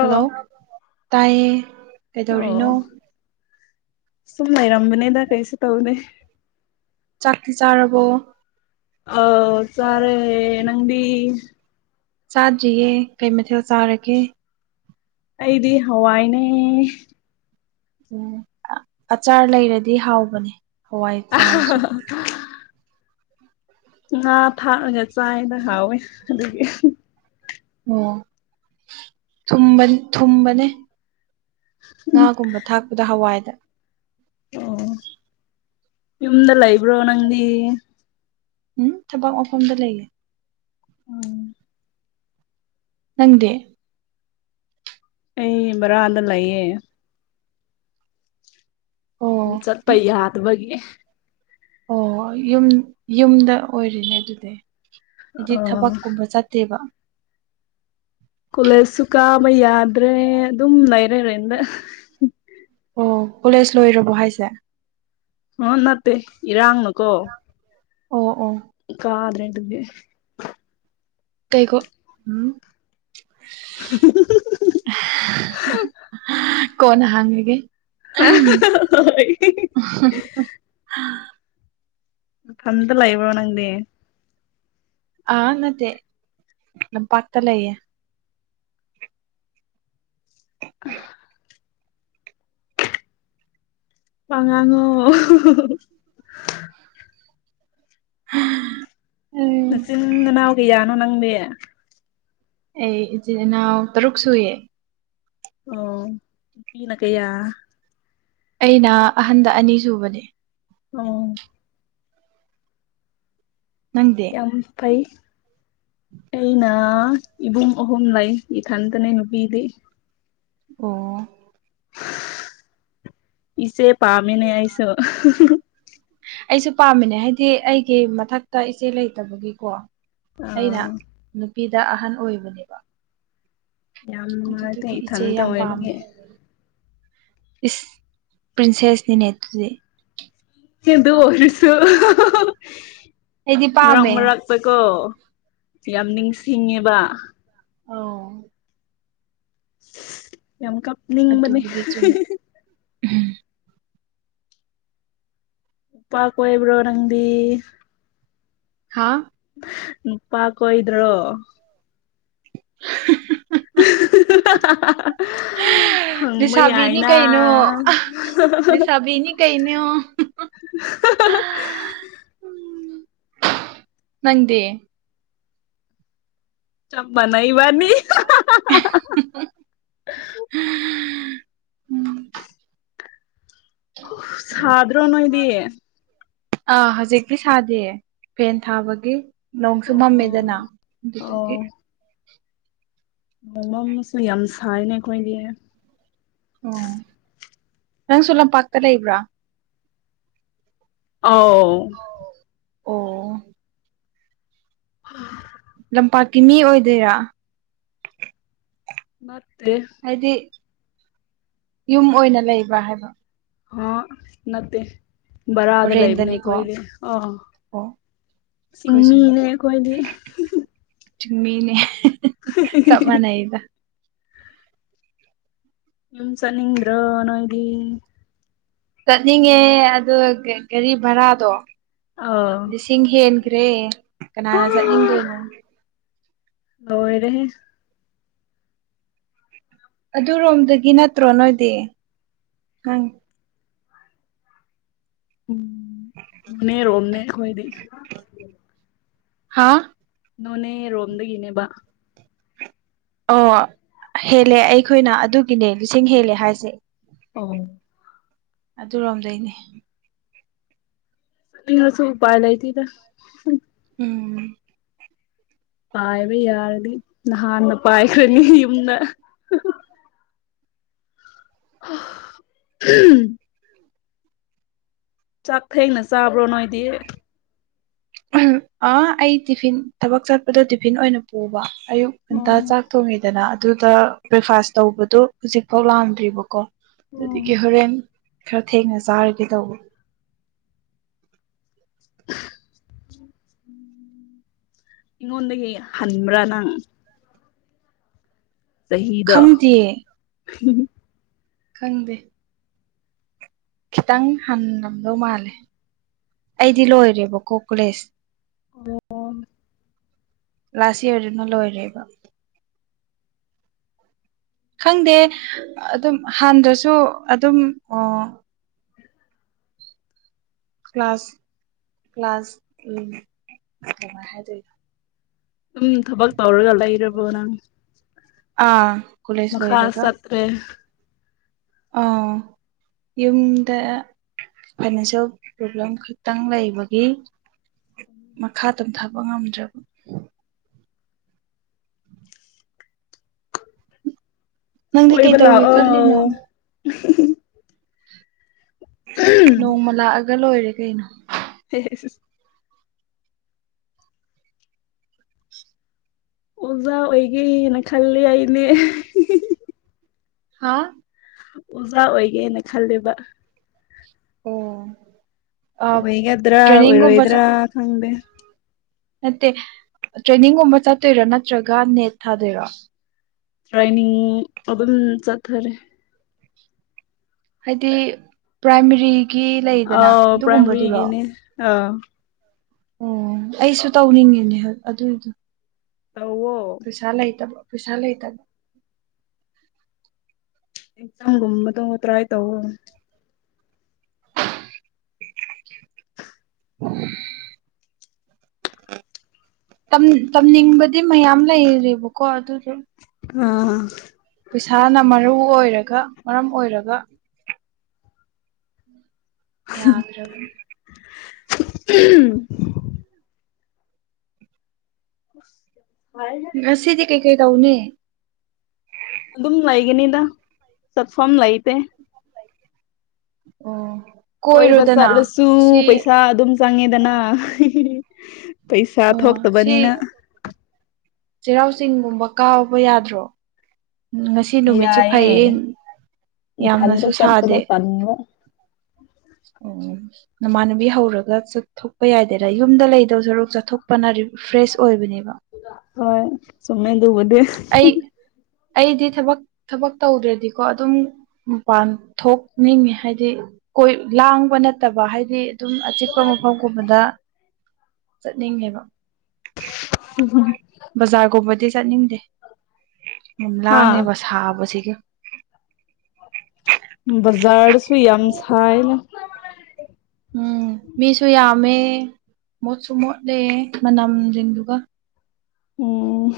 hello ꯇꯥꯏꯌꯦ ꯀꯩꯗꯧꯔꯤꯅꯣ ꯑꯣ ꯁꯨꯝ ꯂꯩꯔꯝꯕꯅꯦꯗ ꯀꯩꯁꯨꯦ ꯇꯧꯅꯦ ꯆꯥꯛꯇꯤ ꯆꯥꯔꯕꯣ ꯑ ꯆꯔꯦ ꯅꯪꯗꯤ ꯆꯥꯗ꯭ꯔꯤꯌꯦ ꯀꯩ ꯃꯊꯦꯜ ꯆꯥꯔꯒꯦ ꯑꯩꯗꯤ ꯍꯋꯥꯏꯅꯦ ꯎꯝ ꯑꯆꯥꯔ ꯂꯩꯔꯗꯤ ꯍꯥꯎꯕꯅꯦ ꯍꯋꯥꯏ ꯆꯥꯔꯁꯨ [inaudible] ꯉꯥ ꯊꯥꯛꯑꯒ ꯆꯥꯏꯅ ꯍꯥꯎꯋꯦ ꯑꯗꯨꯒꯤ ꯑꯣ ꯊꯨꯝꯕꯅꯤ ꯊꯨꯝꯕꯅꯦ ꯉꯥꯒꯨꯝꯕ ꯊꯥꯛꯄꯗꯣ ꯍꯋꯥꯏꯗ ꯑꯣ ꯌꯨꯝꯗ ꯂꯩꯕ꯭ꯔꯣ ꯅꯪꯗꯤ ꯎꯝ ꯊꯕꯛ ꯃꯐꯝꯗ ꯂꯩꯌꯦ ꯎꯝ ꯅꯪꯗꯤ ꯑꯩ ꯕꯔꯥꯗ ꯂꯩꯌꯦ ꯑꯣ ꯆꯠꯄ ꯌꯥꯗꯕꯒꯤꯅꯦ ꯑꯣ ꯌꯨꯝ ꯌꯨꯝꯗ ꯑꯣꯏꯔꯤꯅꯦ ꯑꯗꯨꯗꯤ ꯍꯥꯏꯗꯤ ꯑꯣ ꯊꯕꯛꯀꯨꯝꯕ ꯆꯠꯇꯦꯕ ꯀꯣꯂꯦꯁꯁꯨ ꯀꯥꯕ ꯌꯥꯗ꯭ꯔꯦ ꯑꯗꯨꯝ ꯂꯩꯔꯦ ꯔꯦꯟꯗ ꯑꯣ ꯀꯣꯂꯦꯖ ꯂꯣꯏꯔꯕꯣ ꯍꯥꯏꯁꯦ ꯍꯥ ꯅꯠꯇꯦ ꯏꯔꯥꯡꯅ ꯀꯣ ꯑꯣ ꯑꯣ ꯀꯥꯗ꯭ꯔꯦ ꯑꯗꯨꯒꯤ ꯀꯩꯀꯣ ꯎꯝ [unintelligible] ꯀꯣꯟꯅ ꯍꯥꯡꯉꯒꯦ ꯍꯣꯏ [unintelligible] ꯅꯊꯟꯗ ꯂꯩꯕ꯭ꯔꯣ ꯅꯪꯗꯤ ꯑꯥ ꯅꯠꯇꯦ ꯂꯝꯄꯥꯛꯇꯥ ꯂꯩꯌꯦ [inaudible] ꯋꯥ ꯉꯥꯡꯉꯣ [unintelligible] ꯎꯝ ꯅꯆꯤꯟ ꯅꯅꯥꯎ ꯀꯌꯥꯅꯣ ꯅꯪꯗꯤ ꯑꯩ ꯏꯆꯤꯟ ꯏꯅꯥꯎ ꯇꯔꯨꯛ ꯁꯨꯏꯌꯦ ꯑꯣ ꯅꯨꯄꯤꯅ ꯀꯌꯥ ꯑꯩꯅ ꯑꯍꯟꯗ ꯑꯅꯤ ꯁꯨꯕꯅꯦ ꯑꯣ ꯅꯪꯗꯤ ꯌꯥꯝ ꯐꯩ ꯑꯩꯅ ꯏꯕꯨꯡ ꯑꯍꯨꯝ ꯂꯩ ꯏꯊꯟꯇꯅꯦ ꯅꯨꯄꯤꯗꯤ ꯑꯣ ꯏꯆꯦ ꯄꯥꯃꯤꯅꯦ ꯑꯩꯁꯨ ꯑꯩꯁꯨ ꯄꯥꯝꯃꯤꯅꯦ ꯍꯥꯏꯗꯤ ꯑꯩꯒꯤ ꯃꯊꯛꯇ ꯏꯆꯦ ꯂꯩꯇꯕꯒꯤꯀꯣ ꯑꯩꯅ ꯑꯥ ꯅꯨꯄꯤꯗ ꯑꯍꯟ ꯑꯣꯏꯕꯅꯦꯕ ꯌꯥꯝ ꯅꯨꯡꯉꯥꯏꯇꯦ ꯑꯗꯨꯗꯨꯒꯤ ꯏꯆꯦ ꯏꯊꯟꯇ ꯌꯥꯝ ꯄꯥꯝꯃꯦ ꯑꯣꯏꯕꯒꯤ ꯏꯁ ꯄ꯭ꯔꯤꯟꯁꯦꯁꯅꯤꯅꯦ ꯑꯗꯨꯗꯤ ꯑꯩꯗꯤ [unintelligible] ꯃꯔꯛ ꯄꯥꯝꯃꯦ ꯃꯔꯛ ꯐꯩꯀꯣ ꯌꯥꯝ ꯅꯤꯡꯁꯤꯡꯉꯦꯕ ꯑꯣ ꯌꯥꯝ ꯀꯞ ꯑꯗꯨꯕꯨꯗꯤ ꯆꯨꯝꯃꯦ ꯎꯝ ꯅꯨꯄꯥ ꯀꯣꯏꯕ꯭ꯔꯣ ꯅꯪꯗꯤ ꯍꯥꯥ ꯅꯨꯄꯥ ꯀꯣꯏꯗ꯭ꯔꯣ [unintelligible] [unintelligible] ꯍꯪꯕ ꯂꯩꯁꯥꯕꯤꯅꯤ ꯌꯥꯏꯅ ꯀꯩꯅꯣ ꯂꯩꯁꯥꯕꯤꯅꯤ ꯀꯩꯅꯣ [unintelligible] ꯅꯪꯗꯤ ꯆꯝꯕꯅꯕꯅꯤ ꯎꯝ [unintelligible] ꯁꯥꯗ꯭ꯔꯣ ꯅꯣꯏꯗꯤ ꯑꯥ ꯍꯧꯖꯤꯛꯇꯤ ꯁꯥꯗꯦꯌꯦ ꯐꯦꯟ ꯊꯥꯕꯒꯤ ꯅꯣꯡꯁꯨ ꯃꯝꯃꯦꯗꯅ ꯑꯣ ꯑꯗꯨꯗꯒꯤ ꯃꯃꯝꯁꯨ ꯌꯥꯝ ꯁꯥꯏꯅꯦ ꯑꯩꯈꯣꯏꯗꯤ ꯑꯣ ꯅꯪꯁꯨ ꯂꯝꯄꯥꯛꯇ ꯂꯩꯕ꯭ꯔꯥ ꯑ ꯑꯣ ꯍ [unintelligible] ꯇꯝꯄꯥꯛꯀꯤ ꯃꯤ ꯑꯣꯏꯗꯣꯏꯔꯥ ꯃꯦ ꯍꯥꯏꯗꯤ ꯌꯨꯝ ꯑꯣꯏꯅ ꯂꯩꯕ꯭ꯔꯥ ꯍꯥꯏꯕ ꯍ ꯅ ꯔꯗ ꯂꯩꯥꯏꯕꯅꯦ ꯍꯣꯔꯦꯟꯗꯅꯤꯀꯣ ꯀꯣꯏꯗ ꯑ ꯑꯣ ꯆꯤꯡꯃꯤꯅꯦ ꯑꯩꯈꯣꯏꯗꯤ ꯆꯃꯤꯅꯦ ꯁꯃꯅ ꯏꯗ ꯅꯝ ꯆꯅ꯭ꯔꯣ ꯅꯅꯥꯗꯤ ꯆꯠꯅꯤꯡꯉꯦ ꯑ ꯀꯔꯤ ꯚꯔꯥꯗꯣ ꯑ ꯆꯤꯡ ꯍꯦꯟꯈ꯭ꯔꯦ ꯀꯅꯥꯅ ꯆꯠꯅꯤꯡꯗꯣꯏꯅꯣ ꯑꯣꯣꯏꯔꯦꯦ ꯑꯗꯨꯔꯣꯝꯗꯒꯤ ꯅꯠꯇ꯭ꯔꯣ ꯅꯣꯏꯗꯤ ꯑꯪ ꯎꯝꯅꯤꯔꯣꯅꯦ ꯑꯩꯣꯏꯗꯤ ꯍꯥꯥ ꯅꯣꯅꯦ ꯔꯣꯝꯗꯒꯤꯅꯦꯕ ꯑꯣ ꯍꯦꯜꯂꯦ ꯑꯩꯈꯣꯏꯅ ꯑꯗꯨꯒꯤꯅꯦ ꯂꯤꯁꯤꯡ ꯍꯦꯜꯂꯦ ꯍꯥꯏꯁꯦ ꯑꯣ ꯑꯗꯨꯔꯣꯝꯗꯩꯅꯦ ꯍꯥꯁꯨ ꯎ ꯄꯥꯏ ꯅ ꯊꯤꯗ ꯎꯝ ꯄꯥꯏꯕ ꯌꯥꯔꯅꯤ ꯅꯍꯥꯟꯅ ꯄꯥꯏꯈ꯭ꯔꯅꯤ ꯌꯨꯝꯗ ꯎꯟ ꯆꯥꯛ ꯊꯦꯡꯅ ꯆꯥꯕ꯭ꯔꯣ ꯅꯣꯏꯗꯤ ꯑꯩ ꯇꯤꯐꯤꯟ ꯊꯕꯛ ꯆꯠꯄꯗ ꯇꯤꯐꯤꯟ ꯑꯣꯏꯅ ꯄꯨꯕ ꯑꯌꯨꯛ ꯉꯟꯇꯥ ꯑꯣ ꯆꯥꯛ ꯇꯣꯡꯉꯤꯗꯅ ꯑꯗꯨꯗ ꯕ꯭ꯔꯦꯛꯐꯥꯁ ꯇꯧꯕꯗꯣ ꯍꯧꯖꯤꯛꯐꯥꯎ ꯂꯥꯛꯑꯝꯗ꯭ꯔꯤꯕꯀꯣ ꯑꯗꯨꯗꯒꯤ ꯍꯣꯔꯦꯟ ꯈꯔ ꯊꯦꯡꯅ ꯆꯥꯔꯒꯦ ꯇꯧꯕ ꯑꯩꯉꯣꯟꯗꯒꯤ ꯍꯟꯕ꯭ꯔꯥ ꯅꯪ ꯁꯍꯤꯗ ꯈꯪꯗꯦꯌꯦ ꯈꯪꯗꯦ ꯈꯤꯇꯪ ꯍꯜꯂꯝꯗꯧ ꯃꯥꯜꯂꯦ ꯑꯩꯗꯤ ꯂꯣꯏꯔꯦꯕꯀꯣ ꯀꯣꯂꯦꯖ ꯔꯣꯝ ꯂꯥꯁ ꯏꯔꯗꯨꯅ ꯂꯣꯏꯔꯦꯕ ꯈꯪꯗꯦ ꯑꯗꯨꯝ ꯍꯥꯟꯗ꯭ꯔꯁꯨ ꯑꯗꯨꯝ ꯑꯣ ꯑ ꯀ꯭ꯂ ꯀ꯭ꯂ ꯎ ꯍꯥꯏ ꯑꯗꯨꯝ ꯊꯕꯛ ꯇꯧꯔꯒ ꯂꯩꯔꯕꯣ ꯅꯪ ꯑꯥ ꯀꯣꯂꯦꯖ ꯃꯈꯥ ꯂꯣꯏꯔꯒ ꯆꯠ ꯇ꯭ꯔꯦ ꯑꯥ ꯌꯨꯝꯗ ꯐꯥꯏꯅꯥꯟꯁꯤꯌꯦꯜ ꯄ꯭ꯔꯣꯕ꯭ꯂꯦꯝ ꯈꯛꯇꯪ ꯂꯩꯕꯒꯤ ꯃꯈꯥ ꯇꯝꯊꯕ ꯉꯝꯗ꯭ꯔꯕ ꯅꯪꯗꯤ ꯀꯩ ꯀꯣꯏꯕ ꯇꯧꯒꯦ ꯈꯜꯂꯤꯅꯣ ꯂꯥꯛꯑꯣ ꯅꯣꯡꯃ ꯂꯥꯛꯑꯒ ꯂꯣꯏꯔꯦ ꯀꯩꯅꯣ ꯍ ꯍ ꯑꯣꯖꯥ ꯑꯣꯏꯒꯦꯅ ꯈꯜꯂꯦ ꯑꯩꯅꯦ ꯍꯥ ꯑꯣꯖꯥ ꯑꯣꯏꯒꯦꯅ ꯈꯂꯦꯕ ꯑꯣ ꯑꯣꯏꯒꯗ꯭ꯔꯥ ꯇ꯭ꯔꯦꯅꯤꯡꯒꯨꯝꯕ ꯑꯣꯏꯔꯣꯏꯗ꯭ꯔꯥ ꯆꯠ ꯈꯪꯗꯦ ꯅꯠꯇꯦ ꯇ꯭ꯔꯦꯅꯤꯡꯒꯨꯝꯕ ꯆꯠꯇꯣꯏꯔꯣ ꯅꯠꯇ꯭ꯔꯒ ꯅꯦꯠ ꯊꯥꯗꯣꯏꯔꯣ ꯇ꯭ꯔꯥꯏꯅꯤꯡ ꯑꯗꯨꯝ ꯆꯠꯊꯔꯦ ꯍꯥꯏꯗꯤ ꯄ꯭ꯔꯥꯏꯃꯔꯤꯒꯤ ꯂꯩꯗꯅ ꯑꯥꯎ ꯑꯗꯨꯒꯨꯝꯕꯗꯨꯔꯣ ꯄ꯭ꯔꯥꯏꯃꯔꯤꯒꯤꯅꯦ ꯑꯥ ꯑꯣ ꯑꯩꯁꯨ ꯇꯧꯅꯤꯡꯉꯤꯅꯦ ꯑꯗꯨꯏꯗꯤ ꯇꯋ ꯐꯁꯥ ꯑꯕ ꯐꯁꯥ ꯑꯕ ꯑꯦꯛꯖꯥꯝꯒꯨꯝꯕꯗꯣ ꯇ꯭ꯔꯥꯏ ꯇꯧ ꯍꯨꯝ ꯇꯝꯅꯤꯡꯕꯗꯤ ꯃꯌꯥꯝ ꯂꯩꯔꯦꯕꯀꯣ ꯑꯗꯨꯗꯣ ꯑꯥ ꯄꯩꯁꯥꯅ ꯃꯔꯨ ꯑꯣꯏꯔꯒ ꯃꯔꯝ ꯑꯣꯏꯔꯒ ꯌꯥꯗꯒ ꯎꯝ [unintelligible] ꯑꯁꯤꯗꯤ ꯀꯩꯀꯩ ꯇꯧꯅꯦ ꯑꯗꯨꯝ ꯂꯩꯒꯅꯤꯗ ꯆꯠꯐꯝ ꯂꯩꯇꯦ ꯑꯣ ꯀꯣꯏꯕ ꯆꯠꯂꯁꯨ ꯄꯩꯁꯥ ꯑꯗꯨꯝ ꯆꯪꯉꯦꯗꯅ ꯄꯩꯁꯥ ꯑꯣ ꯁꯤ ꯊꯣꯛꯇꯕꯅꯤꯅ ꯆꯩꯔꯥꯎ ꯆꯤꯡꯒꯨꯝꯕ ꯀꯥꯕ ꯌꯥꯗ꯭ꯔꯣ ꯉꯁꯤ ꯁꯤ ꯅꯨꯃꯤꯠꯁꯨ ꯌꯥꯏꯌꯦ ꯐꯩꯌꯦ ꯌꯥꯝꯅꯁꯨ ꯁꯥꯗꯦ ꯑꯅꯣ ꯑꯣ ꯅꯃꯥꯟꯅꯨꯕꯤ ꯍꯧꯔꯒ ꯆꯠꯊꯣꯛꯄ ꯌꯥꯏꯗꯦꯔ ꯌꯨꯝꯗ ꯂꯩꯗꯧ ꯁꯔꯨꯛ ꯆꯠꯊꯣꯛꯄꯅ ꯐ꯭ꯔꯦꯁ ꯑꯣꯏꯕꯅꯦꯕ ꯍꯣꯏ ꯁꯃꯦꯗꯨꯕꯨꯗꯨꯦ ꯑꯩ ꯑꯩꯗꯤ ꯊꯕꯛ ꯊꯕꯛ ꯇꯧꯗ꯭ꯔꯗꯤꯀꯣ ꯑꯗꯨꯝ ꯃꯄꯥꯟ ꯊꯣꯛꯅꯤꯡꯉꯤ ꯍꯥꯏꯗꯤ ꯀꯣꯏ ꯂꯥꯡꯕ ꯅꯠꯇꯕ ꯍꯥꯏꯗꯤ ꯑꯗꯨꯝ ꯑꯆꯤꯛꯄ ꯃꯐꯝꯒꯨꯝꯕꯗ ꯆꯠꯅꯤꯡꯉꯦꯕ ꯍꯨꯝꯍꯨꯝ ꯕꯖꯥꯔꯒꯨꯝꯕꯗꯤ ꯆꯠꯅꯤꯡꯗꯦ ꯑꯗꯨꯝ ꯍꯥ ꯂꯥꯡꯉꯦꯕ ꯁꯥꯕꯁꯤꯒ ꯕꯖꯥꯔꯁꯨꯏ ꯌꯥꯝꯝꯁꯥꯏꯅ ꯎꯝ ꯃꯤꯁꯨ ꯌꯥꯝꯃꯦ ꯃꯣꯠꯁꯨ ꯃꯣꯠꯂꯦ ꯃꯅꯝꯁꯤꯡꯗꯨꯒ ꯎꯝ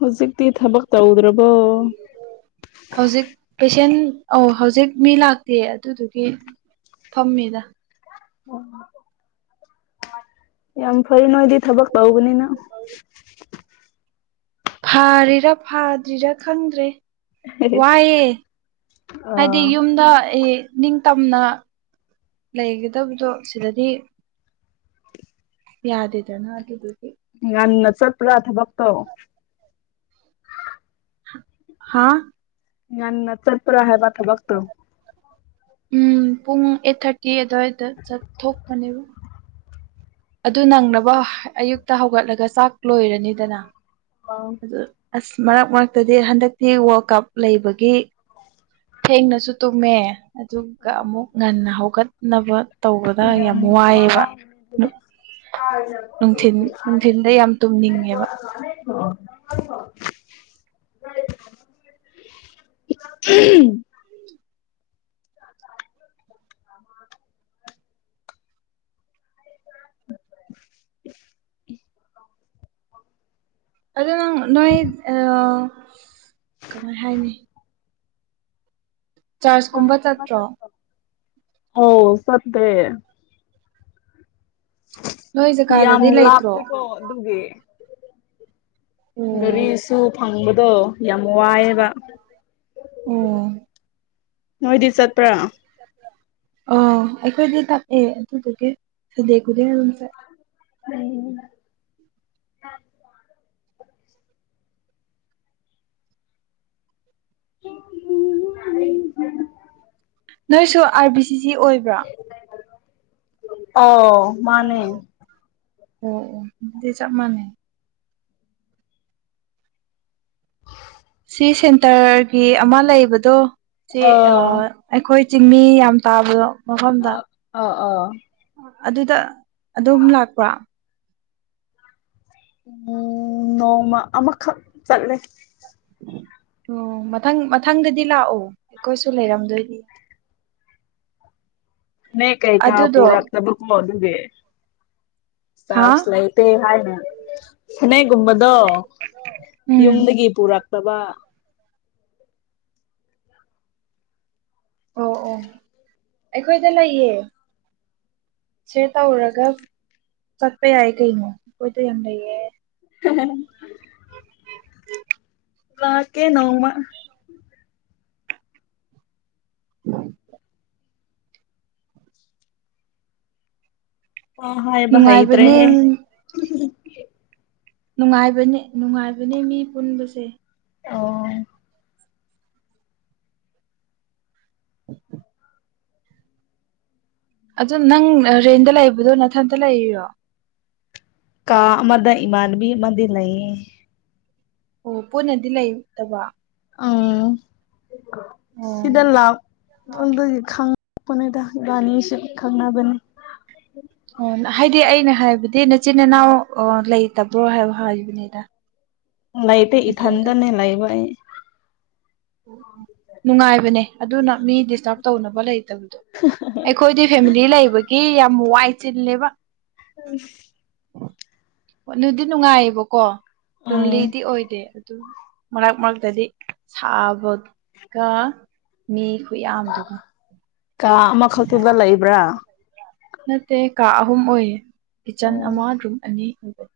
ꯍꯧꯖꯤꯛꯇꯤ ꯊꯕꯛ ꯇꯧꯗ꯭ꯔꯕꯣ ꯍꯧꯖꯤꯛ ꯄꯦꯁꯦꯟ ꯑꯣ ꯍꯧꯖꯤꯛ ꯃꯤ ꯂꯥꯛꯇꯦ ꯑꯗꯨꯗꯨꯒꯤ ꯐꯝꯃꯤꯗ ꯑꯣ ꯌꯥꯝ ꯐꯔꯦ ꯅꯣꯏꯗꯤ ꯊꯕꯛ ꯇꯧꯕꯅꯤꯅ ꯐꯥꯔꯤꯔꯥ ꯐꯥꯗ꯭ꯔꯤꯔꯥ ꯈꯪꯗ꯭ꯔꯦ ꯋꯥꯏꯑꯦ ꯑ ꯍꯥꯏꯗꯤ ꯌꯨꯝꯗ ꯅꯤꯡꯇꯝꯅ ꯂꯩꯒꯗꯕꯗꯣ ꯁꯤꯗꯗꯤ [inaudible] ꯌꯥꯗꯦꯗꯅ ꯍꯥꯏꯗꯤ ꯉꯥꯟ ꯆꯠ꯭ꯔ ꯊꯕꯣꯛ ꯇꯕ ꯍꯥꯥ ꯅ ꯆꯠꯄ꯭ꯔꯥ ꯍꯥꯏꯕ ꯊꯕ ꯇꯣ ꯎꯝ ꯄꯨꯡ ꯑꯩꯠ ꯊꯥꯔꯇꯤ ꯑꯗꯨꯗꯋꯥꯏꯗ ꯆꯠꯊꯣꯛꯄꯅꯦꯕ ꯑꯗꯨ ꯅꯪꯅꯕ ꯑꯌꯨꯛꯇ ꯍꯧꯒꯠꯂꯒ ꯆꯥꯛ ꯂꯣꯏꯔꯅꯤꯗꯅ ꯑ ꯑꯗꯨ ꯑꯁ ꯃꯔꯛ ꯃꯔꯛꯇꯗꯤ ꯍꯟꯗꯛꯇꯤ ꯋꯥꯔꯜ ꯀꯞ ꯂꯩꯕꯒꯤ ꯊꯦꯡꯅꯁꯨ ꯇꯨꯝꯃꯦ ꯑꯗꯨꯒ ꯑꯃꯨꯛ ꯉꯟꯅ ꯍꯧꯒꯠꯅꯕ ꯇꯧꯕꯗ ꯌꯥꯝ ꯋꯥꯏꯑꯦꯕ ꯅꯨꯡꯊꯤꯟ ꯅꯨꯡꯊꯤꯟꯗ ꯌꯥꯝ ꯇꯨꯝꯅꯤꯡꯉꯦꯕ [unintelligible] [unintelligible] [unintelligible] ꯑꯗ ꯅꯪ ꯅꯣꯏ ꯀꯃꯥꯏ ꯍꯥꯏꯅꯤ ꯆꯥꯔꯖ ꯀꯨꯝꯕ ꯆꯠꯇ꯭ꯔꯣ ꯑꯣ ꯆꯠꯇꯦ ꯅꯣꯏ ꯌꯥꯝ ꯖꯒꯥꯗꯗꯤ ꯂꯩꯇ꯭ꯔꯣ ꯂꯥꯞꯇꯦꯀꯣ ꯑꯗꯨꯒꯤ ꯑꯣ ꯒꯥꯔꯤꯁꯨ ꯐꯪꯕꯗꯣ ꯌꯥꯝ ꯋꯥꯏꯑꯕ ꯑꯣ ꯅꯣꯏꯗꯤ ꯆꯠꯄ꯭ꯔꯥ ꯑ ꯑꯩꯈꯣꯏꯗꯤ ꯇꯥꯛꯑꯦ ꯑꯗꯨꯗꯨꯒꯤ ꯁꯗꯦ ꯈꯨꯗꯤꯡ ꯑꯗꯨꯝ ꯆꯠꯂꯦ ꯎꯝ ꯅꯣꯏꯁꯨ ꯑꯥꯔ ꯕꯤ ꯁꯤ ꯁꯤ ꯑꯣꯏꯕ꯭ꯔꯥ ꯑꯣ ꯃꯥꯅꯦ ꯑꯣ ꯑꯣ ꯑꯗꯨꯗꯤ ꯆꯞ ꯃꯥꯟꯅꯩ ꯎ ꯁꯤ ꯁꯦꯟꯇꯔꯒꯤ ꯑꯃ ꯂꯩꯕꯗꯣ ꯁꯤ ꯑ ꯑꯩꯈꯣꯏ ꯆꯤꯡꯃꯤ ꯌꯥꯝ ꯇꯥꯕꯗ ꯃꯐꯝꯗ ꯑꯥ ꯑꯥ ꯑꯗꯨꯗ ꯑꯗꯨꯝ ꯂꯥꯛꯄꯥ ꯎꯝ ꯅꯣꯡꯃ ꯑꯃꯈꯛ ꯆꯠꯂꯦ ꯑꯣ ꯃꯊꯪ ꯃꯊꯪꯗꯗꯤ ꯂꯥꯛꯑꯣ ꯑꯩꯈꯣꯏꯁꯨ ꯂꯩꯔꯝꯗꯣꯏꯅꯤ [inaudible] ꯅ ꯀꯩ ꯀꯥ ꯑꯗꯨꯗꯣ ꯄꯔꯛ ꯇꯕ ꯀꯣꯗꯒꯦ ꯔ ꯍꯥ ꯂꯩꯇꯦ ꯍꯥꯏꯅꯦ ꯐꯅꯩꯒꯨꯝꯕꯗꯣ ꯎꯝ ꯌꯨꯝꯗꯒꯤ ꯄꯨꯔꯛꯇꯕ ꯑꯣ ꯑꯣ ꯑꯩꯈꯣꯏꯗ ꯂꯩꯌꯦ ꯁꯦꯌꯔ ꯇꯧꯔꯔꯒ ꯆꯠꯄ ꯌꯥꯏꯌꯦ ꯀꯩꯅꯣ ꯑꯩꯈꯣꯏꯗ ꯌꯥꯝ ꯂꯩꯌꯦ ꯎ ꯂꯀꯦ ꯅꯣꯡꯃ ꯎꯝ ꯑ ꯍ ꯍꯥꯏꯕ ꯍꯩꯇ꯭ꯔꯦꯍ‌ꯦ ꯅꯨꯡꯉꯥꯏꯕꯅꯦ ꯅꯨꯡꯉꯥꯏꯕꯅꯦ ꯅꯨꯡꯉꯥꯏꯕꯅꯦ ꯃꯤ ꯄꯨꯟꯕꯁꯦ ꯑꯣ ꯑꯗ ꯅꯪ ꯔꯦꯟꯗ ꯂꯩꯕꯗꯣ ꯅꯊꯟꯇ ꯂꯩꯔꯤꯔꯣ ꯀꯥ ꯑꯃꯗ ꯏꯃꯥꯟꯕꯤ ꯑꯃꯗꯤ ꯂꯩꯌꯦ ꯑꯣ ꯄꯨꯟꯅꯗꯤ ꯂꯩꯇꯕ ꯎꯝ ꯑꯣ ꯁꯤꯗꯂ ꯈꯪ ꯄꯅꯗ ꯏꯕꯥꯅꯤꯁꯦ ꯈꯪꯅꯕꯅꯤ ꯑꯣ ꯍꯥꯏꯗꯤ ꯑꯩꯅ ꯍꯥꯏꯕꯗꯤ ꯅꯆꯤꯟ ꯏꯅꯥꯎ ꯂꯩꯇꯕ꯭ꯔꯣ ꯍꯥꯏꯕ ꯍꯥꯏꯕꯅꯤꯗ ꯂꯩꯇꯦ ꯅꯊꯟꯇ ꯏꯊꯟꯗꯅꯦ ꯂꯩꯕ ꯅꯨꯡꯉꯥꯏꯕꯅꯦ ꯑꯗꯨꯅ ꯃꯤ ꯗꯤꯁꯇꯔꯕ ꯇꯧꯅꯕ ꯂꯩꯇꯕꯗꯣ ꯑꯩꯈꯣꯏꯗꯤ ꯐꯦꯃꯤꯂꯤ ꯂꯩꯕꯒꯤ ꯌꯥꯝ ꯋꯥꯏ ꯆꯤꯜꯂꯦꯕ ꯎꯝ ꯅꯨꯡꯗꯤ ꯅꯨꯡꯉꯥꯏꯌꯦꯕꯀꯣ ꯎꯝ ꯂꯣꯜꯂꯤꯗꯤ ꯑꯣꯏꯗꯦ ꯑꯗꯨ ꯃꯔꯛ ꯃꯔꯛꯇꯗꯤ ꯁꯥꯕꯒ ꯃꯤ ꯈꯨꯌꯥꯝꯗꯨꯒ ꯀꯥ ꯑꯃꯈꯛꯇꯥꯗ ꯂꯩꯕ꯭ꯔꯥ ꯅꯠꯇꯦ ꯀꯥ ꯑꯍꯨꯝ ꯑꯣꯏꯌꯦ ꯀꯤꯠꯆꯟ ꯑꯣ ꯑꯃ ꯔꯨꯝ ꯑꯅꯤ ꯑꯣꯏꯕꯅꯤ